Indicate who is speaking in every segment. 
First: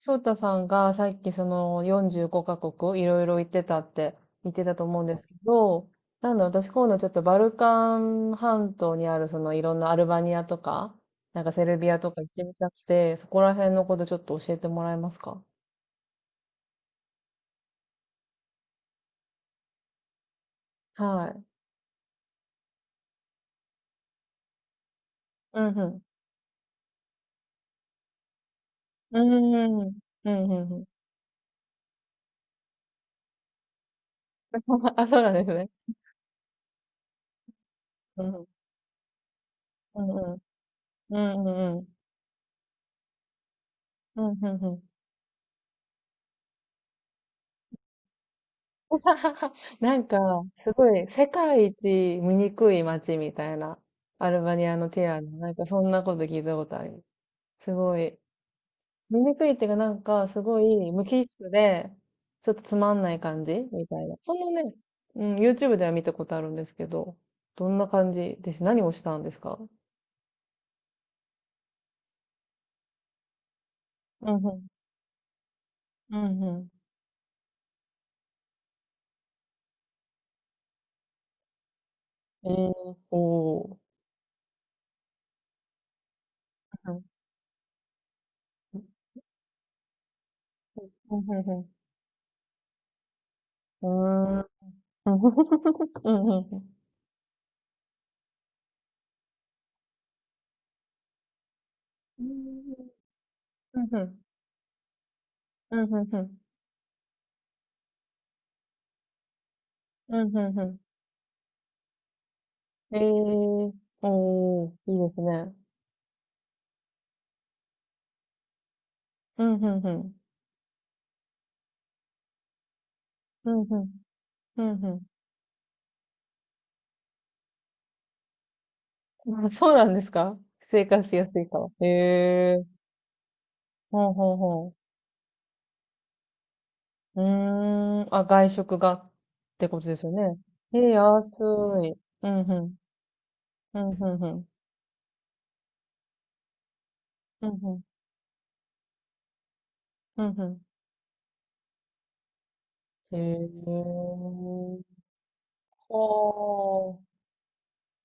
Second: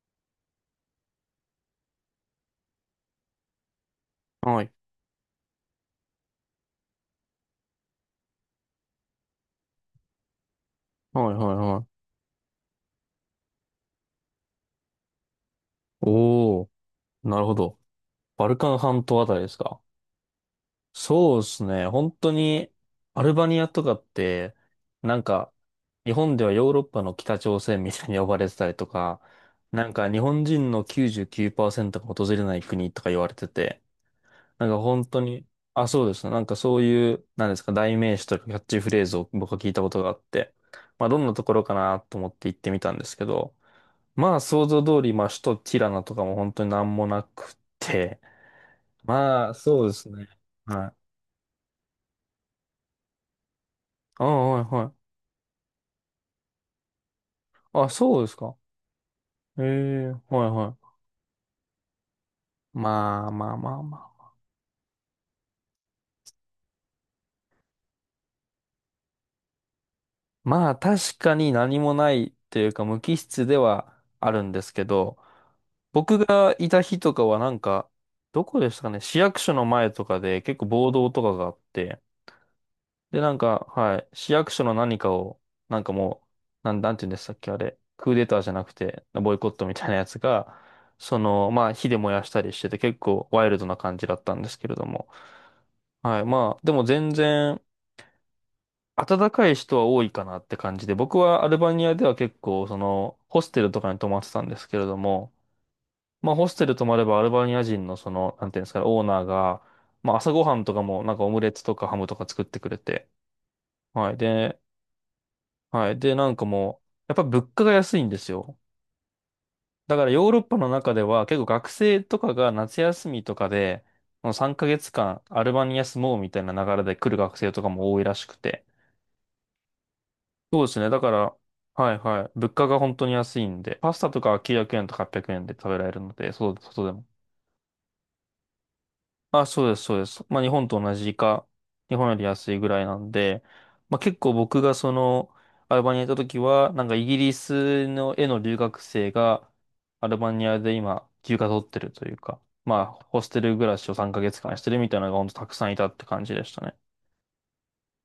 Speaker 1: 翔太さんがさっきその45カ国いろいろ行ってたって言っ
Speaker 2: は
Speaker 1: て
Speaker 2: い。
Speaker 1: たと思うんですけど、なんだ私今度ちょっとバルカン半島にあるそのいろんなアルバニアとか、
Speaker 2: はい、はい、
Speaker 1: セル
Speaker 2: は
Speaker 1: ビア
Speaker 2: い。
Speaker 1: とか行ってみたくて、そこら辺のことちょっと教えてもらえますか？
Speaker 2: おー、なるほど。バルカン半島あたりですか？
Speaker 1: は
Speaker 2: そう
Speaker 1: い。
Speaker 2: ですね。本当に、アルバニアとかって、なんか、
Speaker 1: うんうん。
Speaker 2: 日本ではヨーロッパの北朝鮮みたいに呼ばれてたりと
Speaker 1: う
Speaker 2: か、
Speaker 1: んうん
Speaker 2: な
Speaker 1: う
Speaker 2: ん
Speaker 1: ん。
Speaker 2: か日
Speaker 1: う
Speaker 2: 本
Speaker 1: んう
Speaker 2: 人
Speaker 1: んう
Speaker 2: の
Speaker 1: ん。
Speaker 2: 99%が訪れない国とか言われてて、なんか 本
Speaker 1: あ、そ
Speaker 2: 当
Speaker 1: うなんで
Speaker 2: に、
Speaker 1: すね。
Speaker 2: あ、そうですね。なんかそういう、なんですか、代名
Speaker 1: う
Speaker 2: 詞
Speaker 1: んう
Speaker 2: とか
Speaker 1: ん。
Speaker 2: キャッチフレーズを僕は聞いたこと
Speaker 1: う
Speaker 2: が
Speaker 1: ん
Speaker 2: あっ
Speaker 1: うん。
Speaker 2: て、まあど
Speaker 1: う
Speaker 2: んなと
Speaker 1: んう
Speaker 2: ころか
Speaker 1: んうん。
Speaker 2: なと思って行ってみたんですけど、
Speaker 1: うん
Speaker 2: まあ、
Speaker 1: うん
Speaker 2: 想
Speaker 1: う
Speaker 2: 像
Speaker 1: ん。
Speaker 2: 通り、まあ、首都ティラナとかも本当になんもなくて。ま あ、そうで
Speaker 1: なん
Speaker 2: す
Speaker 1: か、
Speaker 2: ね。
Speaker 1: す
Speaker 2: は
Speaker 1: ご
Speaker 2: い。
Speaker 1: い、世界一醜い街みたいな、
Speaker 2: あ、
Speaker 1: アルバ
Speaker 2: はい、
Speaker 1: ニア
Speaker 2: は
Speaker 1: のティ
Speaker 2: い。
Speaker 1: ラノ。なんか、そんなこと聞いたことある。す
Speaker 2: あ、
Speaker 1: ご
Speaker 2: そ
Speaker 1: い。
Speaker 2: うですか。
Speaker 1: 醜いっ
Speaker 2: え
Speaker 1: ていうか、なん
Speaker 2: え、
Speaker 1: か、す
Speaker 2: はい、
Speaker 1: ご
Speaker 2: はい。
Speaker 1: い無機質で、ちょっとつまんない
Speaker 2: まあ、
Speaker 1: 感
Speaker 2: まあ、
Speaker 1: じ
Speaker 2: まあ、
Speaker 1: み
Speaker 2: ま
Speaker 1: たいな。
Speaker 2: あ。
Speaker 1: そんなね、うん、YouTube では見たことあるんですけど、どんな感じです。何をしたんですか？
Speaker 2: まあ、確かに何もないっていうか、無機質ではあ
Speaker 1: うん
Speaker 2: るん
Speaker 1: う
Speaker 2: で
Speaker 1: ん。
Speaker 2: すけど、
Speaker 1: う
Speaker 2: 僕
Speaker 1: ん
Speaker 2: が
Speaker 1: う
Speaker 2: いた日とかはなんか、どこでしたかね、市役所の前とかで結構暴動とかがあって、
Speaker 1: ん。えー、
Speaker 2: で、なんか、
Speaker 1: おー。
Speaker 2: はい、市役所の何かを、なんかもう、な
Speaker 1: う
Speaker 2: んて
Speaker 1: ん
Speaker 2: 言うんでしたっけ、あれ、クーデターじゃなくて、ボイコットみたいなやつが、
Speaker 1: う
Speaker 2: その、まあ、
Speaker 1: ん
Speaker 2: 火で燃やしたりしてて、結構ワイルドな
Speaker 1: う
Speaker 2: 感じだった
Speaker 1: ん。
Speaker 2: ん
Speaker 1: うー
Speaker 2: で
Speaker 1: ん。
Speaker 2: すけれども、
Speaker 1: うんうんうん。う
Speaker 2: はい、
Speaker 1: んうんう
Speaker 2: まあ、
Speaker 1: ん。
Speaker 2: でも全然、暖かい人は多いかなって感じで、僕はアルバニアでは結構、その、ホステルと
Speaker 1: うん
Speaker 2: かに
Speaker 1: う
Speaker 2: 泊ま
Speaker 1: ん
Speaker 2: ってたんですけれども、
Speaker 1: うん、うんう
Speaker 2: まあ、
Speaker 1: ん。
Speaker 2: ホステル泊まればアルバニア人のその、なんていうんですかね、オーナーが、まあ、
Speaker 1: うん、
Speaker 2: 朝
Speaker 1: う
Speaker 2: ごは
Speaker 1: ん
Speaker 2: ん
Speaker 1: う
Speaker 2: と
Speaker 1: ん。
Speaker 2: かも、なんかオムレツとかハムとか作ってくれ
Speaker 1: え
Speaker 2: て、
Speaker 1: え、
Speaker 2: はい。で、
Speaker 1: おー、いいですね。
Speaker 2: はい。で、なんかもう、やっぱ物価が安いんですよ。
Speaker 1: うん、うんう
Speaker 2: だから
Speaker 1: ん。
Speaker 2: ヨーロッパの中では結構学生とかが夏休みとか
Speaker 1: うん、う
Speaker 2: で、
Speaker 1: ん。
Speaker 2: もう3
Speaker 1: う
Speaker 2: ヶ
Speaker 1: ん、う
Speaker 2: 月間アルバニア住もうみたいな流れで来る学生とかも多いらしくて。
Speaker 1: ん。あ、そうなんですか？
Speaker 2: そうです
Speaker 1: 生
Speaker 2: ね。だ
Speaker 1: 活
Speaker 2: か
Speaker 1: しや
Speaker 2: ら、
Speaker 1: すいから。
Speaker 2: はいはい。物
Speaker 1: へえ。
Speaker 2: 価が本当に安いんで、パスタ
Speaker 1: ほう
Speaker 2: とか
Speaker 1: ほう
Speaker 2: は900
Speaker 1: ほ
Speaker 2: 円とか800円で食べられるので、そう、外でも。
Speaker 1: う。うーん。あ、外食がっ
Speaker 2: あ、そう
Speaker 1: て
Speaker 2: で
Speaker 1: こ
Speaker 2: す、
Speaker 1: と
Speaker 2: そ
Speaker 1: で
Speaker 2: うで
Speaker 1: すよ
Speaker 2: す。
Speaker 1: ね。
Speaker 2: まあ、日本と
Speaker 1: ええ、
Speaker 2: 同じ
Speaker 1: 安
Speaker 2: か、
Speaker 1: い。
Speaker 2: 日本より
Speaker 1: うん、う
Speaker 2: 安いぐ
Speaker 1: ん。
Speaker 2: らいなんで、
Speaker 1: うん、
Speaker 2: まあ、
Speaker 1: う
Speaker 2: 結
Speaker 1: んう
Speaker 2: 構
Speaker 1: ん。
Speaker 2: 僕がその、アルバニアに行った時は、なんかイギリ
Speaker 1: うん、うん。
Speaker 2: スの絵の留学生が、アル
Speaker 1: うん、う
Speaker 2: バニア
Speaker 1: ん。
Speaker 2: で今、休暇取ってるというか、まあ、
Speaker 1: へ
Speaker 2: ホステル暮らしを3
Speaker 1: え。
Speaker 2: ヶ月間してるみたいなのが本当たくさんいたって感じでしたね。
Speaker 1: ほー。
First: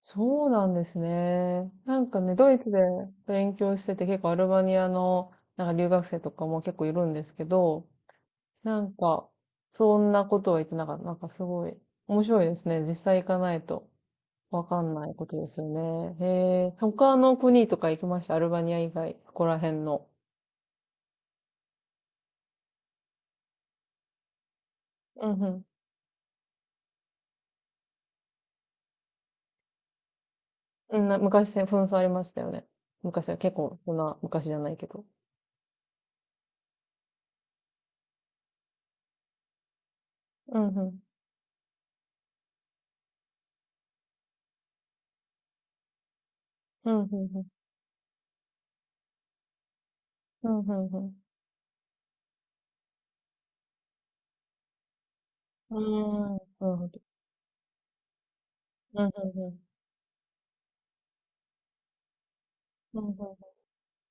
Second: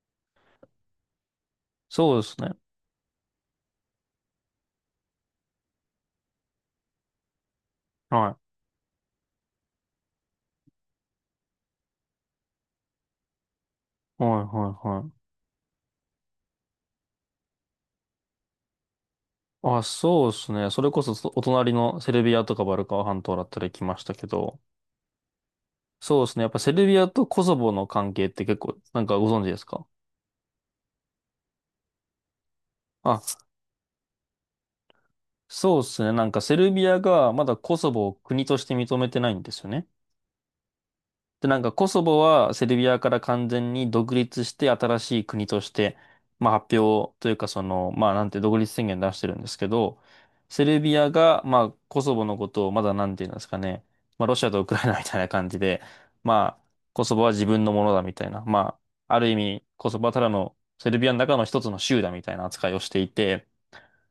Speaker 1: そうなんですね。なん
Speaker 2: そ
Speaker 1: か
Speaker 2: うで
Speaker 1: ね、
Speaker 2: すね。
Speaker 1: ドイツで勉強してて結構アルバニアの留学生とかも結構いるんですけど、
Speaker 2: は
Speaker 1: なんかそんなことは言ってなかった。なんかすごい面白いですね。実際行かないと
Speaker 2: い。はい、は
Speaker 1: わか
Speaker 2: い、
Speaker 1: ん
Speaker 2: は
Speaker 1: ないこ
Speaker 2: い。
Speaker 1: とですよね。へえ、他の国とか行きました。アルバニア以外、ここら辺
Speaker 2: あ、
Speaker 1: の。
Speaker 2: そうですね。それこそそお隣のセルビアとかバルカン半島だったり来ましたけど、
Speaker 1: うんうん。
Speaker 2: そうですね。やっぱセルビアとコソボの関係って結構、なんかご存知ですか？
Speaker 1: うんな、昔ね紛争ありましたよね。
Speaker 2: あ、
Speaker 1: 昔は結構そんな昔じゃないけど。
Speaker 2: そうですね。なんかセルビアがまだコソボを国として認めてないんですよね。
Speaker 1: うんうん。
Speaker 2: で、なんかコソボはセルビアから完全に独立して新しい国として、まあ発
Speaker 1: うんう
Speaker 2: 表という
Speaker 1: んう
Speaker 2: か
Speaker 1: ん。
Speaker 2: その、まあなんて独立宣言出してるんですけど、
Speaker 1: うん
Speaker 2: セ
Speaker 1: う
Speaker 2: ル
Speaker 1: ん
Speaker 2: ビ
Speaker 1: う
Speaker 2: ア
Speaker 1: ん。
Speaker 2: がまあコソボのことをまだなんて言うんですかね。まあロシアとウクライナみたいな感じ
Speaker 1: う
Speaker 2: で、
Speaker 1: んうんうん。
Speaker 2: まあ
Speaker 1: なるほど。
Speaker 2: コソボは自分のものだみたいな。ま
Speaker 1: うん
Speaker 2: あある意
Speaker 1: うんうん。
Speaker 2: 味コソボはただのセルビアの中の一つの州だみたいな扱いをして
Speaker 1: うん
Speaker 2: い
Speaker 1: うんうん。
Speaker 2: て、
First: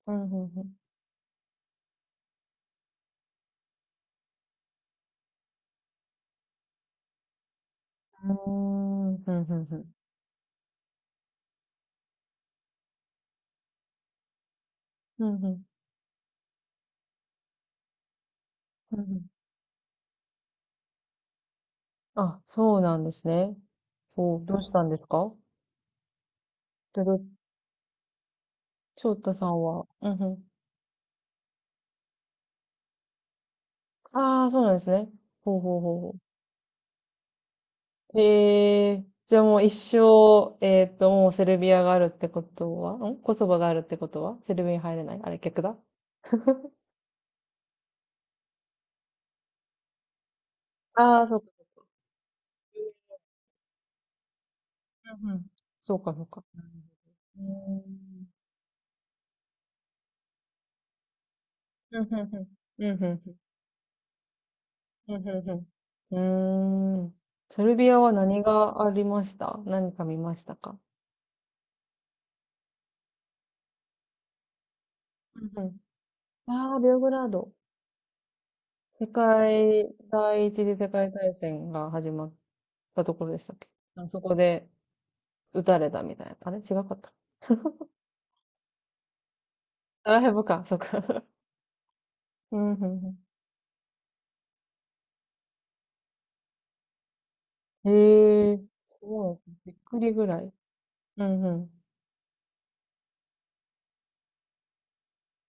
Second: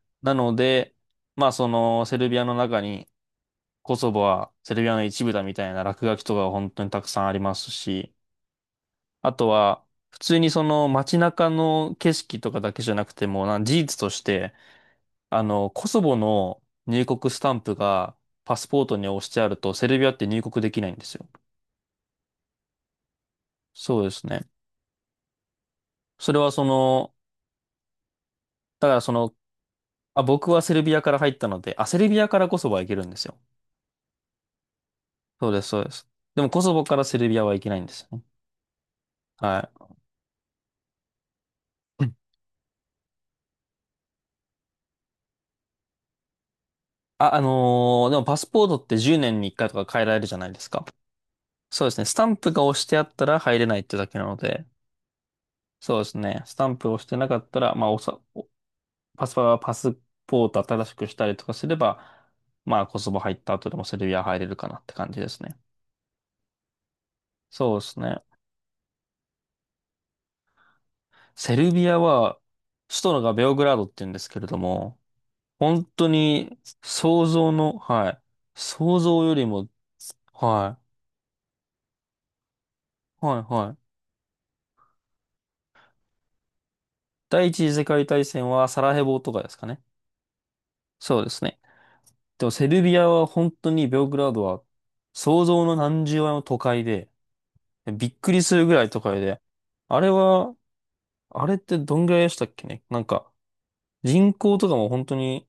Speaker 1: う
Speaker 2: な
Speaker 1: ん
Speaker 2: の
Speaker 1: うん
Speaker 2: で、まあそのセルビアの中にコソボはセルビアの一部だみたいな落書きとかが本当にたくさんありますし、
Speaker 1: うん。うん。
Speaker 2: あ
Speaker 1: うん
Speaker 2: と
Speaker 1: うんう
Speaker 2: は
Speaker 1: ん。
Speaker 2: 普通にその街中の景色とかだけじゃなくても、なん事実として、
Speaker 1: うん、
Speaker 2: コソボの入国スタンプがパスポートに押してあるとセルビアって入国できないんですよ。
Speaker 1: あ、そうなんですね。
Speaker 2: そうです
Speaker 1: そう、
Speaker 2: ね。
Speaker 1: どうしたんですか？
Speaker 2: それはそ
Speaker 1: で、ど
Speaker 2: の、
Speaker 1: ど、
Speaker 2: だからそ
Speaker 1: 翔太
Speaker 2: の、
Speaker 1: さんは、うん
Speaker 2: あ、
Speaker 1: うん。
Speaker 2: 僕はセルビアから入ったので、あ、セルビアからコソボは行けるんですよ。
Speaker 1: ああ、そうなんですね。
Speaker 2: そう
Speaker 1: ほう
Speaker 2: です、
Speaker 1: ほ
Speaker 2: そ
Speaker 1: う
Speaker 2: うで
Speaker 1: ほう
Speaker 2: す。
Speaker 1: ほ
Speaker 2: でもコソボからセルビアは行けないんですよ
Speaker 1: う。
Speaker 2: ね。
Speaker 1: へえ、じゃあもう一
Speaker 2: は
Speaker 1: 生、もうセルビアがあ
Speaker 2: い。
Speaker 1: るってことは、んコソバがあるってことはセルビアに入れないあれ、逆だ。
Speaker 2: あ、でもパスポートって10年に1回とか変えられるじゃないですか。
Speaker 1: ああ、そうか。
Speaker 2: そうですね。スタンプが押してあったら入れないってだけなので、
Speaker 1: うんうん。
Speaker 2: そ
Speaker 1: そ
Speaker 2: う
Speaker 1: う
Speaker 2: で
Speaker 1: か、
Speaker 2: す
Speaker 1: そう
Speaker 2: ね。
Speaker 1: か。
Speaker 2: ス
Speaker 1: な
Speaker 2: タ
Speaker 1: る
Speaker 2: ンプを押してなか
Speaker 1: ほ
Speaker 2: ったら、
Speaker 1: ど。うー
Speaker 2: まあ、おさ、
Speaker 1: ん。
Speaker 2: おパスパ、パスポート新しくしたりとかすれば、
Speaker 1: うん、うん、うん。
Speaker 2: まあ、
Speaker 1: う
Speaker 2: コ
Speaker 1: ん、う
Speaker 2: ソ
Speaker 1: ん、
Speaker 2: ボ
Speaker 1: う
Speaker 2: 入
Speaker 1: ん。
Speaker 2: った後でもセルビア入れるかなって感
Speaker 1: う
Speaker 2: じで
Speaker 1: ん
Speaker 2: す
Speaker 1: うん
Speaker 2: ね。
Speaker 1: うん。うーん。セ
Speaker 2: そ
Speaker 1: ル
Speaker 2: うで
Speaker 1: ビ
Speaker 2: す
Speaker 1: アは
Speaker 2: ね。
Speaker 1: 何がありました？何か見ましたか？
Speaker 2: セルビアは、首都のがベオグラードって言うんですけれども、
Speaker 1: うんうん。
Speaker 2: 本当に
Speaker 1: ああ、ベオグ
Speaker 2: 想
Speaker 1: ラー
Speaker 2: 像
Speaker 1: ド。
Speaker 2: の、はい。想
Speaker 1: 世
Speaker 2: 像よりも、
Speaker 1: 界、第一次世
Speaker 2: は
Speaker 1: 界大戦が始まったとこ
Speaker 2: い。
Speaker 1: ろ
Speaker 2: は
Speaker 1: で
Speaker 2: い、
Speaker 1: したっけ？
Speaker 2: はい。
Speaker 1: あそこで撃たれたみたいな。あれ違かった。
Speaker 2: 第一次世界大戦はサラヘボとかですかね。
Speaker 1: サラヘボか、そっ
Speaker 2: そ
Speaker 1: か。
Speaker 2: うで すね。でも
Speaker 1: う
Speaker 2: セ
Speaker 1: ん
Speaker 2: ル
Speaker 1: う
Speaker 2: ビア
Speaker 1: ん
Speaker 2: は本当にベオグラードは想像の何十倍も都会で、
Speaker 1: うん。
Speaker 2: びっくり
Speaker 1: へ
Speaker 2: す
Speaker 1: え、
Speaker 2: るぐらい都会
Speaker 1: そうなんで
Speaker 2: で、
Speaker 1: すね。びっ
Speaker 2: あ
Speaker 1: く
Speaker 2: れ
Speaker 1: りぐらい。
Speaker 2: は、
Speaker 1: うん
Speaker 2: あ
Speaker 1: う
Speaker 2: れっ
Speaker 1: ん。
Speaker 2: てどんぐらいでしたっけね。なんか人口とかも本当に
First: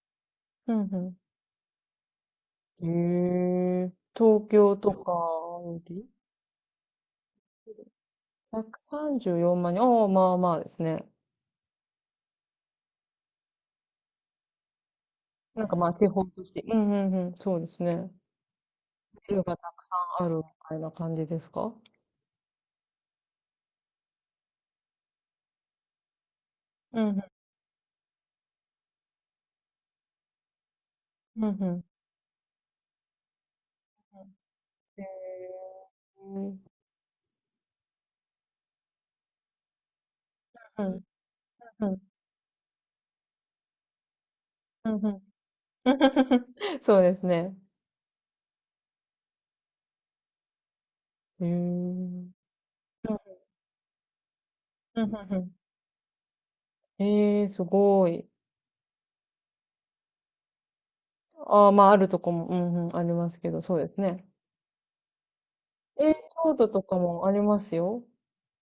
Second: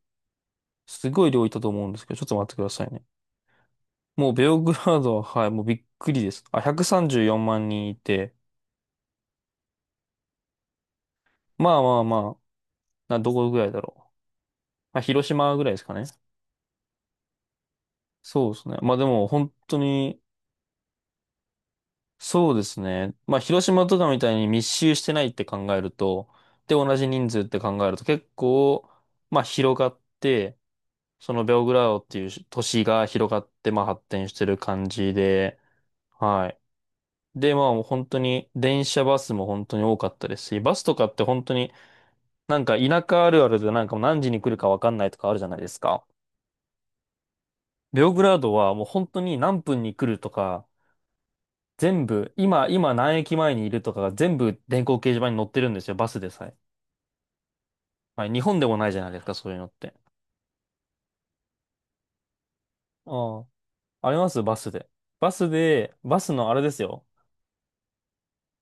Speaker 1: う
Speaker 2: す
Speaker 1: ん
Speaker 2: ごい量いたと思うんですけど、ちょっと待ってくださ
Speaker 1: う
Speaker 2: いね。
Speaker 1: ん。へえ、
Speaker 2: もうベ
Speaker 1: 東
Speaker 2: オグ
Speaker 1: 京
Speaker 2: ラ
Speaker 1: と
Speaker 2: ー
Speaker 1: か、
Speaker 2: ドは、はい、もうびっくりです。あ、134万人いて、
Speaker 1: 134万人。おお、まあまあですね。
Speaker 2: まあまあまあ、な、どこぐらいだろう。まあ、広島ぐ
Speaker 1: なん
Speaker 2: らい
Speaker 1: か
Speaker 2: です
Speaker 1: ま
Speaker 2: か
Speaker 1: あ、
Speaker 2: ね。
Speaker 1: 地方都市、うんうんうん、そうですね。
Speaker 2: そうですね。まあでも
Speaker 1: ビル
Speaker 2: 本
Speaker 1: がた
Speaker 2: 当
Speaker 1: くさ
Speaker 2: に
Speaker 1: んあるみたいな感じですか？
Speaker 2: そうですね。まあ、広島とかみたいに密集してないって考えると、で、同
Speaker 1: う
Speaker 2: じ
Speaker 1: んうん、
Speaker 2: 人数って考えると結構、まあ、広がって、その
Speaker 1: うん
Speaker 2: ベオ
Speaker 1: う
Speaker 2: グラ
Speaker 1: ん。
Speaker 2: ードっていう都市が広がって、まあ、発展してる感
Speaker 1: へ
Speaker 2: じで、
Speaker 1: ーう
Speaker 2: はい。
Speaker 1: ん
Speaker 2: で、まあ、もう本当に、電車バスも本当に多かったですし、バス
Speaker 1: う
Speaker 2: と
Speaker 1: ん
Speaker 2: かって本当に
Speaker 1: うん
Speaker 2: なんか田舎あるあるでなんかもう何時に来るかわ
Speaker 1: う
Speaker 2: か
Speaker 1: ん
Speaker 2: んな
Speaker 1: う
Speaker 2: いと
Speaker 1: ん。
Speaker 2: かあるじゃないですか。
Speaker 1: そうですね。
Speaker 2: ベオグラードはもう本当に何分に来るとか、
Speaker 1: へーう
Speaker 2: 全
Speaker 1: ん
Speaker 2: 部、今、今何駅前にいるとかが全部電光
Speaker 1: うん
Speaker 2: 掲
Speaker 1: う
Speaker 2: 示板
Speaker 1: ん
Speaker 2: に
Speaker 1: う
Speaker 2: 載っ
Speaker 1: ん、
Speaker 2: てるんですよ、バスでさえ。
Speaker 1: ええー、すご
Speaker 2: は
Speaker 1: い。
Speaker 2: い、日本でもないじゃないですか、そういうのって。
Speaker 1: ああ、まあ、あるとこも、うんうん、あります
Speaker 2: あ
Speaker 1: けど、そうです
Speaker 2: あ、あり
Speaker 1: ね。
Speaker 2: ますバスで。バスで、
Speaker 1: えー、
Speaker 2: バスのあ
Speaker 1: 京
Speaker 2: れ
Speaker 1: 都
Speaker 2: です
Speaker 1: とか
Speaker 2: よ。
Speaker 1: もありますよ。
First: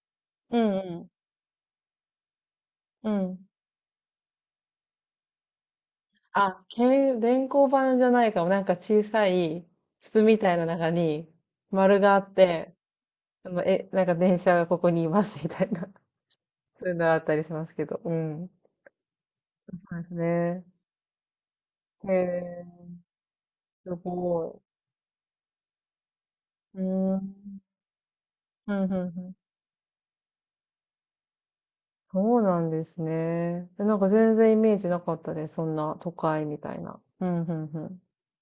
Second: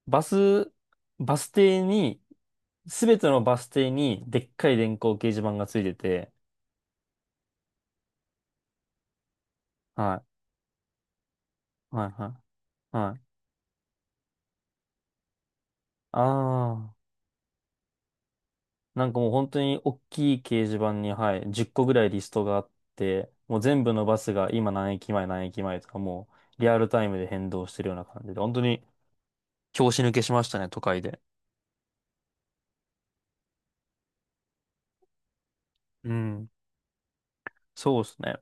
Speaker 2: バ
Speaker 1: う
Speaker 2: ス、
Speaker 1: んうん。
Speaker 2: バス停に、す
Speaker 1: う
Speaker 2: べての
Speaker 1: ん。
Speaker 2: バス停にでっかい電光掲示板がついてて、
Speaker 1: あ、け、電光板じゃないかも。なんか小さい
Speaker 2: は
Speaker 1: 筒みたいな中に
Speaker 2: い、
Speaker 1: 丸
Speaker 2: はい、
Speaker 1: があ
Speaker 2: は
Speaker 1: って、
Speaker 2: い、はい。
Speaker 1: あの、え、なんか電車がここにいますみたいな。
Speaker 2: あ
Speaker 1: そういう
Speaker 2: あ。
Speaker 1: のがあったりしますけど。うん。
Speaker 2: なんかもう本当に大
Speaker 1: そうです
Speaker 2: きい掲
Speaker 1: ね。
Speaker 2: 示板に、はい、10個ぐらい
Speaker 1: へ
Speaker 2: リストがあ
Speaker 1: え、
Speaker 2: って、もう全
Speaker 1: す
Speaker 2: 部のバスが
Speaker 1: ご
Speaker 2: 今何駅前何駅前とかもうリア
Speaker 1: い。う
Speaker 2: ルタイ
Speaker 1: ー
Speaker 2: ムで変
Speaker 1: ん。
Speaker 2: 動してるような感じで、本当
Speaker 1: う
Speaker 2: に
Speaker 1: ん、うん、うん。
Speaker 2: 拍子抜けしましたね、都会で。
Speaker 1: そうなんですね。え、なんか全然イメージなかったです。そんな都
Speaker 2: う
Speaker 1: 会
Speaker 2: ん。
Speaker 1: みたいな。うん、うん、う
Speaker 2: そ
Speaker 1: ん。
Speaker 2: うですね。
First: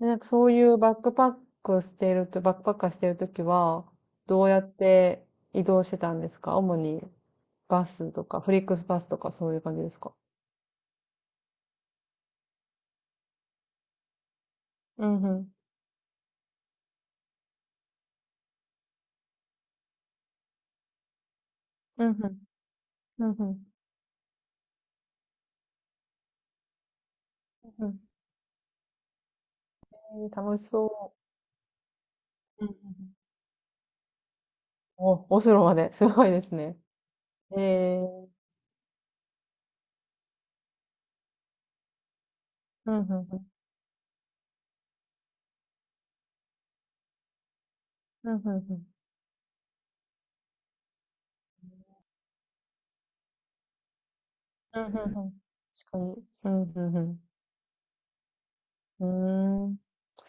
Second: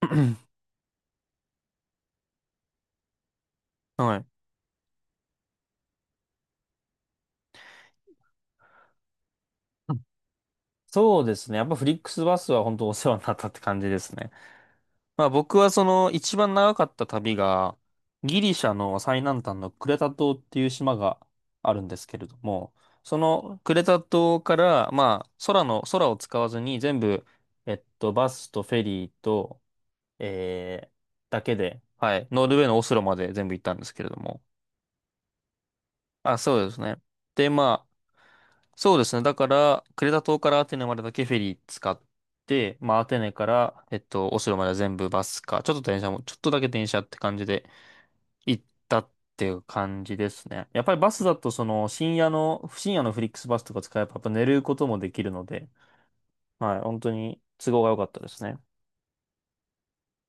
Speaker 1: でなんかそうい うバックパックしてると、バックパッカーしてるときは、
Speaker 2: はい。
Speaker 1: どうやって移動してたんですか主に？バスとか、フリックスバスとかそういう感じですか？
Speaker 2: そうですね。やっぱフリックスバスは本当お世話になったって感じですね。
Speaker 1: うん
Speaker 2: まあ
Speaker 1: うん。
Speaker 2: 僕はその一番長かった旅が、ギリシャの最南端のクレタ島っていう島があるんで
Speaker 1: う
Speaker 2: す
Speaker 1: んう
Speaker 2: けれど
Speaker 1: ん。
Speaker 2: も、そ
Speaker 1: うんう
Speaker 2: の
Speaker 1: ん。
Speaker 2: クレタ島から、まあ空の、空を使わずに全部、えっ
Speaker 1: うんうん、
Speaker 2: と、バスとフェリーと、
Speaker 1: えー楽し
Speaker 2: えー、
Speaker 1: そ
Speaker 2: だけで、はい、ノルウェー
Speaker 1: う。うんうん
Speaker 2: のオ
Speaker 1: う
Speaker 2: スロ
Speaker 1: ん、
Speaker 2: まで全部行ったんですけれども。
Speaker 1: お、オスロまで。すごい
Speaker 2: あ、
Speaker 1: です
Speaker 2: そうで
Speaker 1: ね。
Speaker 2: すね。で、まあ、
Speaker 1: えー。
Speaker 2: そうですね。だから、クレタ島からアテネまでだけフェリー使って、
Speaker 1: う
Speaker 2: まあ、
Speaker 1: ん
Speaker 2: ア
Speaker 1: う
Speaker 2: テ
Speaker 1: ん
Speaker 2: ネ
Speaker 1: う
Speaker 2: か
Speaker 1: ん。
Speaker 2: ら、えっと、オスロまでは全部バスか、ちょっと電車も、ちょっとだけ電車って感じで
Speaker 1: うんうん
Speaker 2: 行っ
Speaker 1: うん。
Speaker 2: たっていう感じですね。やっぱりバスだと、その、深夜の、深夜のフリックスバスとか使えば、やっぱ寝るこ
Speaker 1: うん
Speaker 2: と
Speaker 1: うん
Speaker 2: もでき
Speaker 1: う
Speaker 2: る
Speaker 1: ん。
Speaker 2: ので、
Speaker 1: 確かに。うん
Speaker 2: はい、
Speaker 1: うん
Speaker 2: 本
Speaker 1: う
Speaker 2: 当
Speaker 1: ん。
Speaker 2: に都合が良かったですね。
Speaker 1: うーん。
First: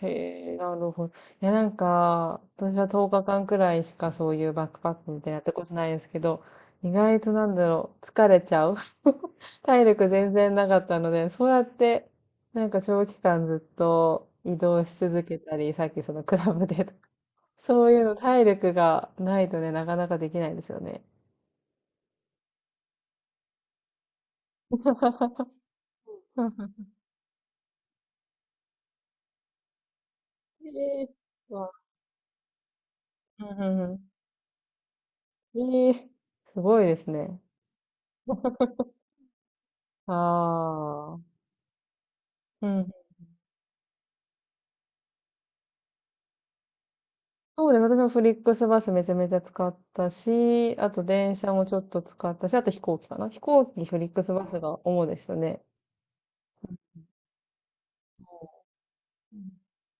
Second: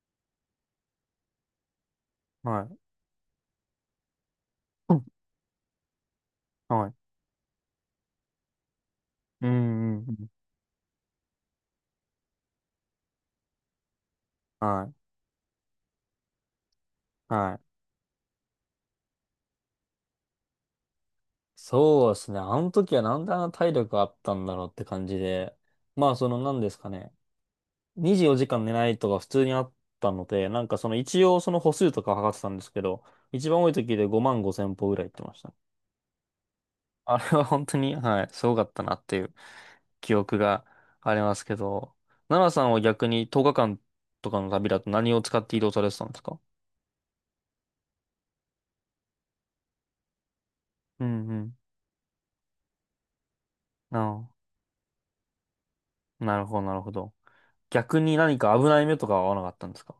Speaker 1: へえ、なるほど。いや、なんか、
Speaker 2: は
Speaker 1: 私
Speaker 2: い。
Speaker 1: は10日間くらいしかそういうバックパ
Speaker 2: う
Speaker 1: ッ
Speaker 2: ん
Speaker 1: クみたいなやったことないですけど、
Speaker 2: は
Speaker 1: 意
Speaker 2: い。
Speaker 1: 外と、疲れちゃう。
Speaker 2: うん、
Speaker 1: 体
Speaker 2: うん、
Speaker 1: 力
Speaker 2: うん。
Speaker 1: 全然なかったので、そうやって、なんか長期間ずっと移
Speaker 2: は
Speaker 1: 動し
Speaker 2: い。
Speaker 1: 続けたり、さっきそのクラブでとか、
Speaker 2: はい。
Speaker 1: そういうの体力がないとね、なかなかできないですよね。
Speaker 2: そうですね。あの時はなんであんな体力あったんだろうって感じで、まあ、その、なんですか ね。24時間寝ないとか普通にあったので、なんかその
Speaker 1: ええ、
Speaker 2: 一応その
Speaker 1: わ、
Speaker 2: 歩数とか測ってたんですけど、
Speaker 1: うん
Speaker 2: 一番
Speaker 1: う
Speaker 2: 多い
Speaker 1: ん
Speaker 2: 時
Speaker 1: う
Speaker 2: で5万5千歩ぐらい行ってました。
Speaker 1: ん。ええ、すごいです
Speaker 2: あれ
Speaker 1: ね。
Speaker 2: は本当に、はい、すごかったなっていう
Speaker 1: あ
Speaker 2: 記憶がありま
Speaker 1: あ。
Speaker 2: すけど、奈良さ
Speaker 1: う
Speaker 2: んは
Speaker 1: ん、
Speaker 2: 逆に10日間とかの旅だと何を使って移動されてたんですか？
Speaker 1: そうです。私もフリックスバスめちゃめちゃ使ったし、あと
Speaker 2: うんう
Speaker 1: 電車
Speaker 2: ん。
Speaker 1: もちょっと使ったし、あと飛行機かな。飛行機、フリック
Speaker 2: あ
Speaker 1: スバスが主でしたね。
Speaker 2: あ、なるほど、なるほど。逆に何か危ない目とかは合わなかったんですか？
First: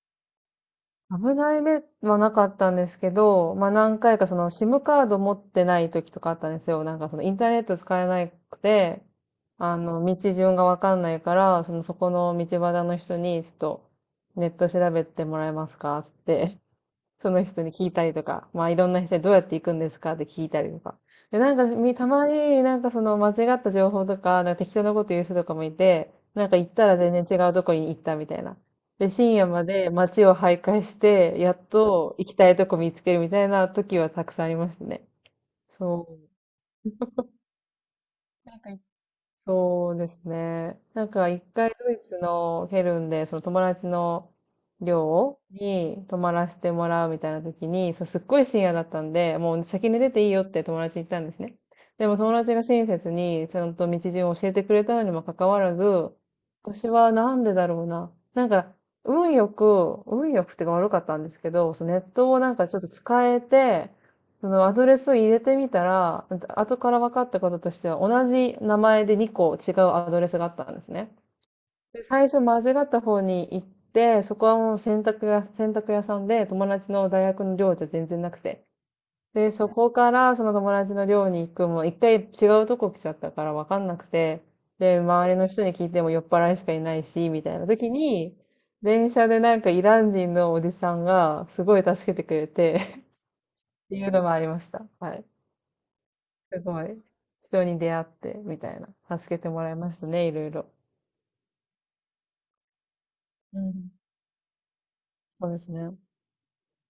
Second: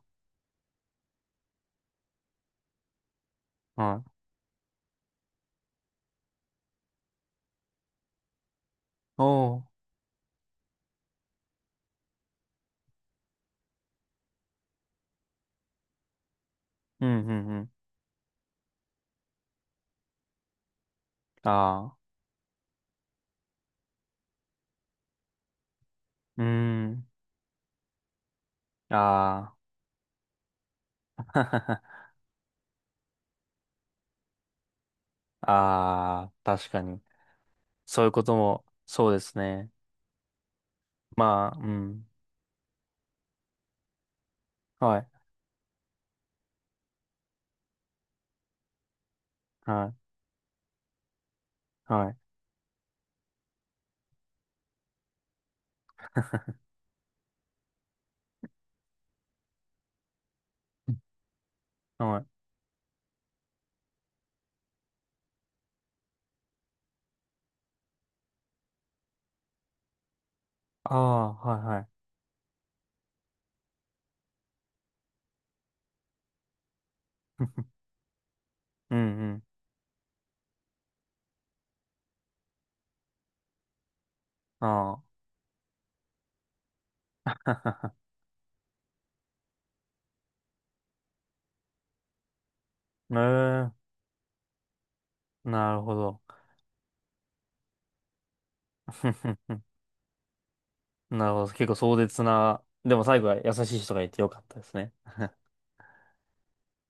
Speaker 1: 危ない目はなかったんですけど、まあ何
Speaker 2: はい。
Speaker 1: 回かその SIM カード持ってない時とかあったんですよ。なんかそのインターネット使えなくて、
Speaker 2: おお。
Speaker 1: あの、道順がわかんないから、そのそこの道端の人に、ちょっとネット調べてもらえますかつって
Speaker 2: うんう
Speaker 1: その
Speaker 2: んう
Speaker 1: 人
Speaker 2: ん。
Speaker 1: に聞いたりとか、まあいろんな人にどうやって行くんですかって聞いたりとか。で、なんか
Speaker 2: あ
Speaker 1: み、た
Speaker 2: あ。
Speaker 1: まになんかその間違った情報とか、なんか適当なこと言う人とかもいて、
Speaker 2: うー
Speaker 1: なんか行ったら
Speaker 2: ん。
Speaker 1: 全然違うとこに行ったみたいな。で、深夜
Speaker 2: あ
Speaker 1: まで街を徘徊して、やっ
Speaker 2: あ。
Speaker 1: と行きたいとこ見つけるみたいな時はたくさんありましたね。そ
Speaker 2: ああ、確かに。そういうことも、
Speaker 1: う。
Speaker 2: そうですね。
Speaker 1: そうですね。なんか一
Speaker 2: まあ、う
Speaker 1: 回ドイ
Speaker 2: ん。
Speaker 1: ツのケルンで、その友達の
Speaker 2: はい、
Speaker 1: 寮に泊まらせてもらうみたいな時に、そう、すっごい深夜だったんで、もう先
Speaker 2: は
Speaker 1: に出ていいよって友達に言ったんですね。
Speaker 2: い、
Speaker 1: で
Speaker 2: は
Speaker 1: も
Speaker 2: い、
Speaker 1: 友達が親切にちゃんと道順を教えてくれたのにもかかわらず、私はなんでだろうな。なんか、運よく、運よくっていうか悪かったんですけど、そのネッ
Speaker 2: はい。
Speaker 1: トをなんかちょっと使えて、そのアドレスを入れてみたら、後から分かったこととしては、同じ名前で2個違うアドレスがあったんです
Speaker 2: あ
Speaker 1: ね。
Speaker 2: あ、はい、はい。
Speaker 1: で最初間違った方に行って、そこはもう洗濯屋、洗濯屋さんで友達の大学の寮じゃ 全然なくて。
Speaker 2: うんうん。
Speaker 1: で、そこからその友達の寮に行くも、一回違うとこ来ちゃったから分かんなくて、で、
Speaker 2: あ
Speaker 1: 周りの人に聞いても酔っ払いしかいないし、みたいな時
Speaker 2: あ。
Speaker 1: に、電車でなんかイラン人のおじさんがすごい助けてくれて
Speaker 2: ええ、
Speaker 1: っていうのもありました。はい。
Speaker 2: なるほど。
Speaker 1: すごい。人に出会って、みたいな。助けても らいましたね、いろいろ。
Speaker 2: なるほど。結構壮絶な、でも最後は優
Speaker 1: う
Speaker 2: しい
Speaker 1: ん。
Speaker 2: 人がいてよかったですね。
Speaker 1: そうですね。